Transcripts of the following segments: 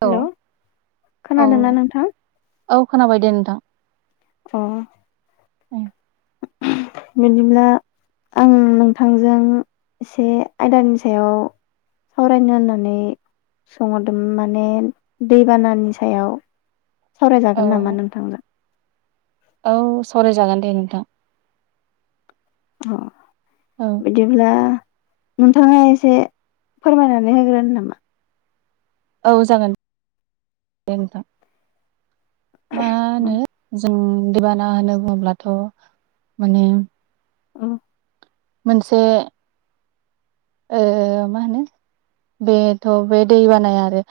औ हेलौ खोनादोंना औ नोंथां? औ खोनाबाय दे नोंथां । अ औ बिदिब्ला आं नोंथांजों से आयदानि सायाव सावरायनो होननानै सोंहरदोंमोन माने दैबानानि सायाव । औ सावरायजागोन नामा नोंथांजों? औ सावरायजागोन दे नोंथां । अ औ बिदिब्ला नोंथांङा एसे फोरमायनानै होग्रोनो नामा? औ जागोन दे नोंथां । मा औ होनो? जों दैबाना होनो बुङोब्लाथ माने औ मोनसे ओ मा होनो बेथ बे दै बानाया आरो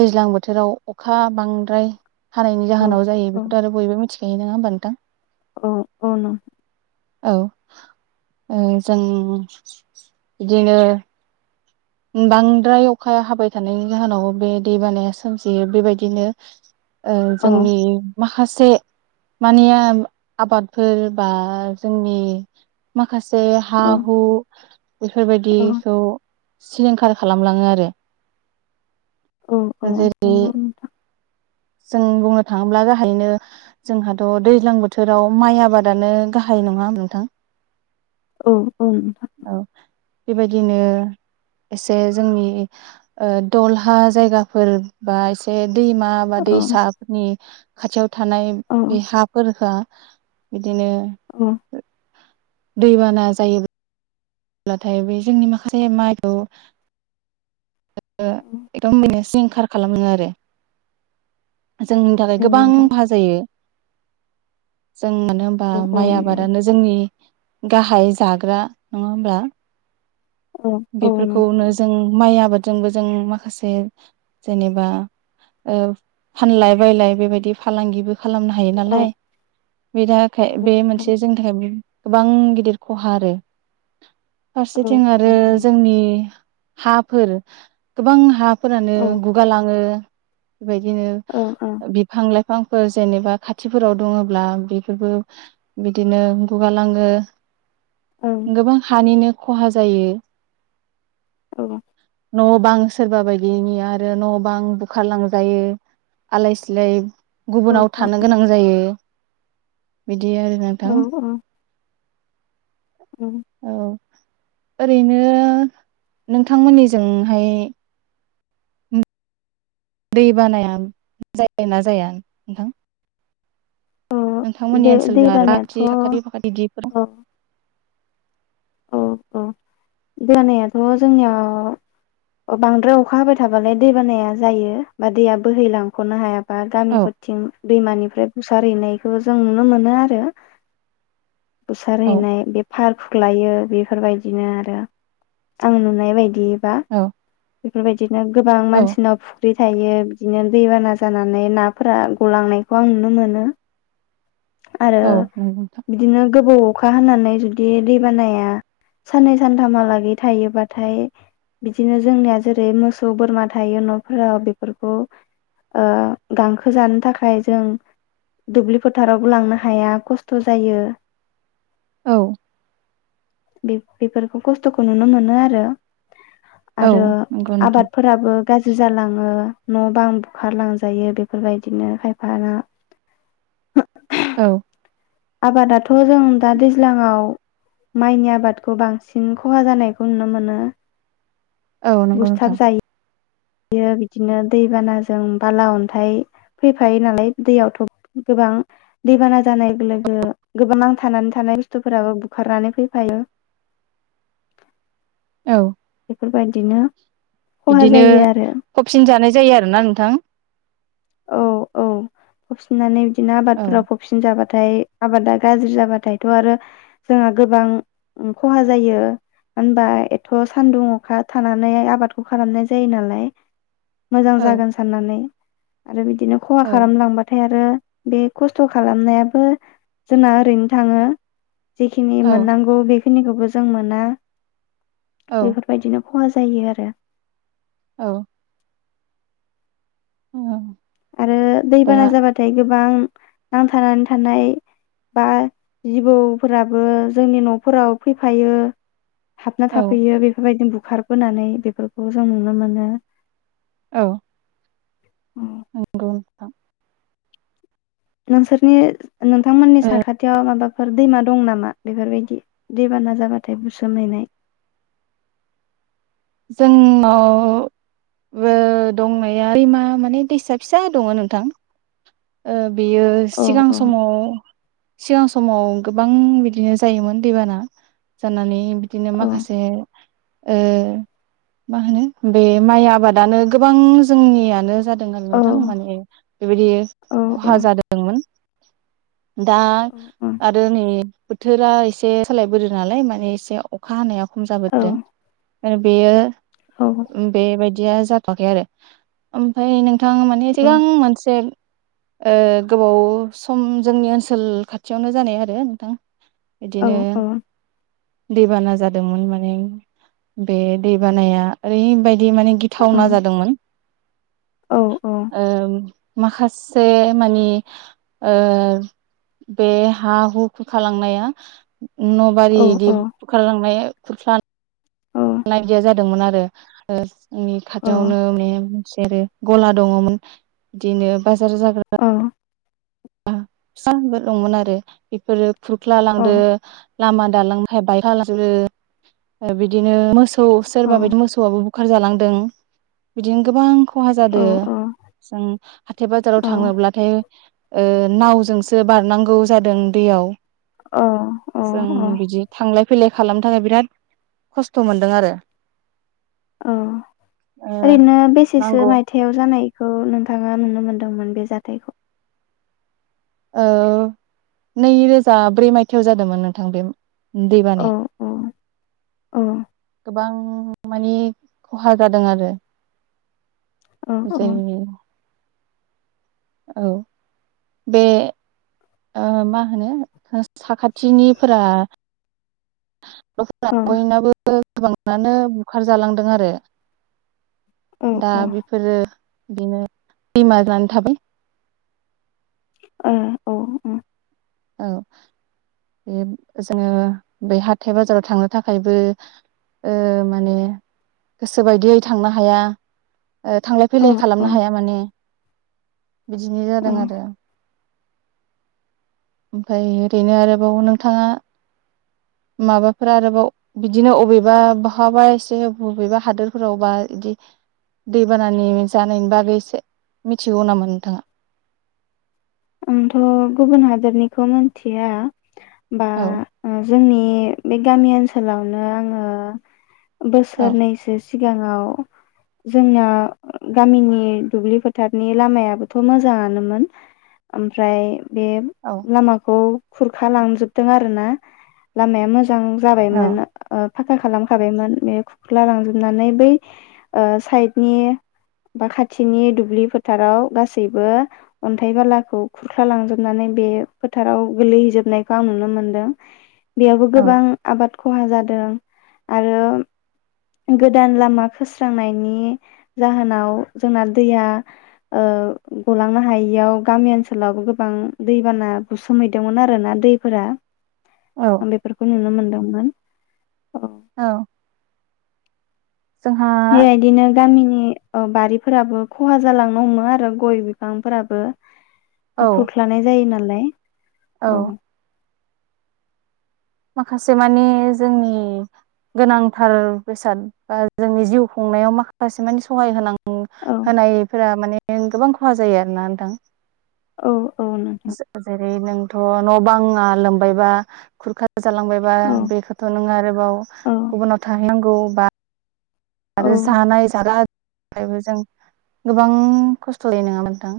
दैज्लां बोथोराव अखा बांद्राय हानायनि औ जाहोनाव जायो औ बेखौथ आरो बयबो मिथिख [unintelligible] नोंङा होमबा नोंथां? औ औ न औ ओ जों बिदिनो बांद्राय अखाया हाबाय थानायनि जाहोनाव बे दैबानाया सोमजियो बेबायदिनो ओ औ जोंनि माखासे मानिया आबादफोर बा जोंनि खासे हा औ हु बेफोर औ बायदिखौ सिलिंखार खालामलाङो आरो औ औ जेरै नोंगौ नोंथां। जों बुंनो थाङोब्ला गाहायैनो जोंहाथ' दैज्लां बोथोराव माइ आबादानो गाहाय नङा नोंथां। औ औ नोंथां। औ बेबायदिनो एसे जोंनि ओ दलहा जायगा फोर बा एसे दैमा बा औ दैसाफोरनि खाथियाव थानाय औ बे हाफोर हा बिदिनो औ दैबाना जायोब्ला ब्लाथाय बे जोंनि माखासे माइखौ [unintelligible] सिलिंखार खालामो आरो जोंनि थाखाय औ गोबां नोंथां खहा जायो। जों मानो होनबा औ औ माइ नंगौ आबादानो जोंनि गाहाय जाग्रा नङा होमब्ला। औ औ नंगौ बेफोरखौनो जों माइ आबाद जोंबो जों माखासे जेनेबा ओ फानलाय बायलाय बेबायदि फालांगिबो खालामनो हायो औ नालाय बे थाखाय औ बे मोनसे जोंनि थाखाय गोबां गिदिर खहा आरो नोंथां फारसेथिं आरो हाफोर गोबां हा फोरानो औ गुगालाङो। औ बेबायदिनो बिफां लाइफां फांफोर जेनेबा खाथिफोराव दङब्ला बेफोरबो बिदिनो गुगालाङो। ओं गोबां हानिनो खहा जायो। औ न' बां सोरबा बायदिनि आरो न' बां बुखारलांजायो आलाय सिलाय ओं गुबुनाव औ थानो गोनां जायो। बिदि आरो औ नोंथां। औ औ ओरैनो नोंथांमोननि जोंहाय दै बानाया जायो ना जाया नोंथां? औ नोंथांमोननि दै दै ओनसोलजों आरो बानायाथ' बाख्रि औ साखाथि बाखाथि इदिफोर औ औ दै बानायाथ' जोंनियाव ओ बांद्राय अखा हाबाय थाबालाय दै बानाया जायो बा दैया बोहैलांख'नो हाया बा औ गामिफोरथिं दैमानिफ्राय बुसार हैैनाय खौ जों नुनो मोनो आरो। बुसार औ हैनाय बे पार्क ग्लायो। बेफोरबायदिनो आरो आं नुनाय बायदि दा औ बेफोरबायदिनो गोबां मानसिनाव फुख्रि थायो बिदिनो दैबाना जानानै नाफोरा गलांनायखौ आं नुनो मोनो। आरो औ नंगौ नोंथां बिदिनो गोबाव अखा हानानै जुदि दै बानाया साननै सानथामहालागै थायोबाथाय बिदिनो जोंनिया जेरै मोसौ बोरमा थायो न'फोराव बेफोरखौ ओ गांखो जानो थाखाय जों दुब्लि फोथारावबो लांनो हाया खस्थ' जायो। औ। बे बेफोरखौ खस्थ'खौ नुनो मोनो आरो। औ आरो नंगौ नोंथां आबादफोराबो गाज्रि जालाङो न' बां बुखारलांजायो बेफोरबायदिनो खायफाना औ। आबादाथ' जों दा दैज्लाङाव माइनि आबादखौ बांसिन खहा जानायखौ नुनो मोनो। औ नंगौ नोंथां। बियो बिदिनो दैबानाजों बाला अन्थाइ फैफायो नालाय दैयावथ' गोबां दैबाना जानाय लोगो गोबां नांथानानै थानाय बुस्थुफोराबो बुखारनानै फैफायो। औ। बेफोरबायदिनो खहा बिदिनो जायो आरो फबसिन जानाय जायो आरोना नोंथां। औ औ फबसिन जानाय बिदिनो औ आबादफोरा फबसिन जाबा बाथाय आबादा गाज्रि जाबाथायथ' आरो जोंहा गोबां खहा जायो मानो होनबा एथ' सान्दुं अखा थानानै आबादखौ खालामनाय जायो नालाय। मोजां औ जागोन साननानै। आरो बिदि दिनो खहा औ खालामलांबाथाय आरो बे खस्थ' खालामनायाबो जोंना ओरैनो थाङो। जिखिनि औ मोननांगौ बे खिनिखौबो जों मोना। औ बैफोर बादिनो खहा जायो आरो। औ। उम। आरो दैबाना जाबाथाय गोब बां नांथानानै थानाय बा जिबौफोराबो जोंनि न'फोराव फैफायो हाबना औ थाफैयो बेफोरबायदि बु खारबोनानै बेफोरखौ जों नुनो मोनो। औ। नंगौ नोंथां। नोंसोरनि नोंथांमोननि साखाथियाव माबाफोर दैमा दं नामा बेफोरबायदि दैबाना जाबाथाय बुसोमहैनाय जोंनाव ओ दंनाया दैमा माने दैसा फिसा दङ नोंथां ओ बेयो औ सिगां औ समाव सिगां समाव गोबां बिदिनो जायोमोन दैबाना जानानै। बिदिनो औ माखासे। ओ। मा होनो बे माइ आबादानो गोबां जोंनियानो जाद जोंहानि औ नोंथां माने बेबायदि औ खहा जादोंमोन। दा आरो नै बोथोरा एसे सालायबोदो नालाय माने एसे अखा हानायाव खम औ जाबोदों। ओ बेयो। औ ओ बेबाय दिया जाथ'वाखै आरो ओमफ्राय नों थां माने सिगां मोनसे ओ गोबाव सम जोंनि ओनसोल खाथियावनो जानाय आरो नोंथां औ बिदिनो औ दैबाना जादोंमोन माने बे दैबानाया ओरैबायद दि माने गिथावना जादोंमोन। औ ओम। माखासे मानि ओ बे हा हु खुरखालांनाया न' औ बारि औ बिद बुखारलांनाय खुरख्ला [unintelligible] आंनि खाथियावनो माने जेरै गला दङमोन बिदिनो बा जारफोर जाग्रा औ [unintelligible] बेफोरो खुरख्ला लांदो लामा दालांफोरा [unintelligible] लांजोबो बिदिनो मोस औ सोरबा बायदि मोसौआबो बुखार जालांदों। बिदिनो गोबां खहा जादो। जों हाथाय बाजाराव थाङोब्लाथाय ओ नावजोंसो बारनांगौ जादों दैयाव। औ [inaudible] जों औ बिदि थांलाय फैलाय खालामनो थाखाय बिराद खस्थ' मोनदों आरो। अ, ओ ओरैनो बेसेसो नांगौ मायथायाव जानाय? खौ नोंथाङा नुनो मोन्दोंमोन बे जाथायखौ? औ, नै रोजा ब्रै मायथायाव जादोंमोन नोंथां बे दै औ बानाया। औ औ गोबां मानि खहा जादों आरो। औ जोंनि औ बे ओ मा होनो साखाथिनिफोरा औ [unintelligible] गोबाङानो बुखार जालांदों आरो। औ ओ दा बेफोरो बिदिनो दैमा जानानै थाबाय। औ औ उम। औ बे जोङो बे हाथाइ बाजाराव थांनो थाखायबो ओ माने गोसो बायदियै थांनो हाया। थांलाय औ फैलाय औ खालामनो हाया माने। बिदिनो औ जादों आरो। ओमफ्राय ओरैनो आरोबाव नोंथाङा माबाफोर आरोबाव बिदिनो अबेबा बहाबा एसे बबेबा हादोरफोरावबा बिदि दैबाना जानायनि बागै एसे मिथिगौ नामा नोंथाङा? आंथ' गुबुन हादरनिखौ मिथिया। बा औ उम। जोंनि बे गामि ओनसोलावनो आङो औ बोसोरनैसो सि सिगाङाव जोंना गामिनि दुब्लि फोथारनि लामायाबोथ' मोजाङानोमोन। ओमफ्राय बे औ लामाखौ खुरखा लांजोबदों आरो ना। लामाया मो जां जाबायमोन औ ओ फाखा खालामखाबायमोन बे खुरख्ला लांजोबनानै बै ओ साइडनि बा खाथिनि दुब्लि फोथाराव गासैबो अन्थाइ बाला खौ खुरख्ला लांजोबनानै बे फोथाराव गोलैहैजोबनायखौ आं नुनो मोनदों बेयावबो औ गोबां आबाद खहा जादों आरो गोदान लामा खोस्रांनायनि जाहोनाव जोंना दैया गलांनो ओ हायियाव गामि ओन ओनसोलावबो गोबां दैबाना बुसोमहैदोंमोन आरोना दैफोरा। औ आं बेफोरखौ नुनो मोनदों मोन औ जोंहा बेबायदिनो गामिनि ओ बारिफोराबो खहा जालांनो हमोन आरो गय बिफांफोराबो हा औ खुख्लानाय जायो नालाय औ माखासे माने जोंनि गोनांथार बेसाद बा जोंनि जिउ खुंनायाव माखासे मानि सहाय होनां औ होनायफोरा माने गोबां खहा जायो आरोना नोंथां औ नोंथां जे जेरै नों थ न बाङा लोमबायबा खुरखा जालांबायबा औ बेखौथ नों आरोबाव औ गुबुनाव थाहैनांगौ औ बा औ आरो जानाय जारा ओमफायबो जों गोबां खस्थ लै नङा नोंथा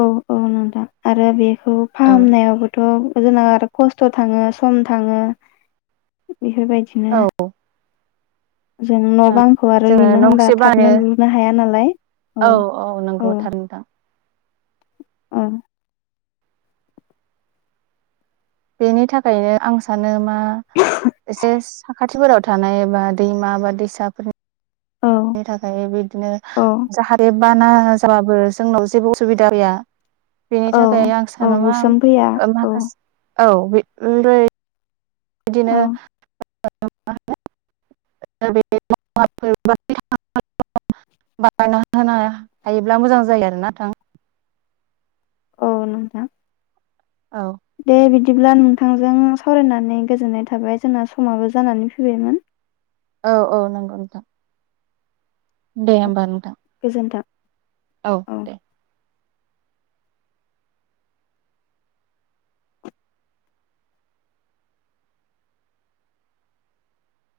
औ औ नोंथां आरो बे औ फाहामनायावबोथ जोंना आरो खस्थ थाङो सम थाङो बेफोरबायदिनो जेन न' बांखौ आरो जोङो लुनो न' होनबा गंसे थाबनो बानो लुनो हाया नालाय औ नंगौ थार नोंथां औ उम बेनि थाखायनो आं सानो मा एसे साखाथिफोराव थानाय एबा दैमा बा दैसाफोरनि औ बिनि थाखाय बिदिनो औ जाहारे बाना जाबाबो जोंनाव जेबो असुबिदा गैया बेनि औ थाखाय आं औ सानोबा बुसोम फैया औ माखासे औ [unintelligible] बिदिनो औ [unintelligible] [unintelligible] बानायना होनो हायोब्ला मोजां जायो आरोना थां। औ नोंथां। औ। दे बिदिब्ला नोंथांजों सावरायनानै गोजोननाय थाबाय जोंना समाबो जानानै फैबायमोन। औ औ नंगौ नोंथां। दे होमबानो नोंथां। गोजोन्थों औ औ। दे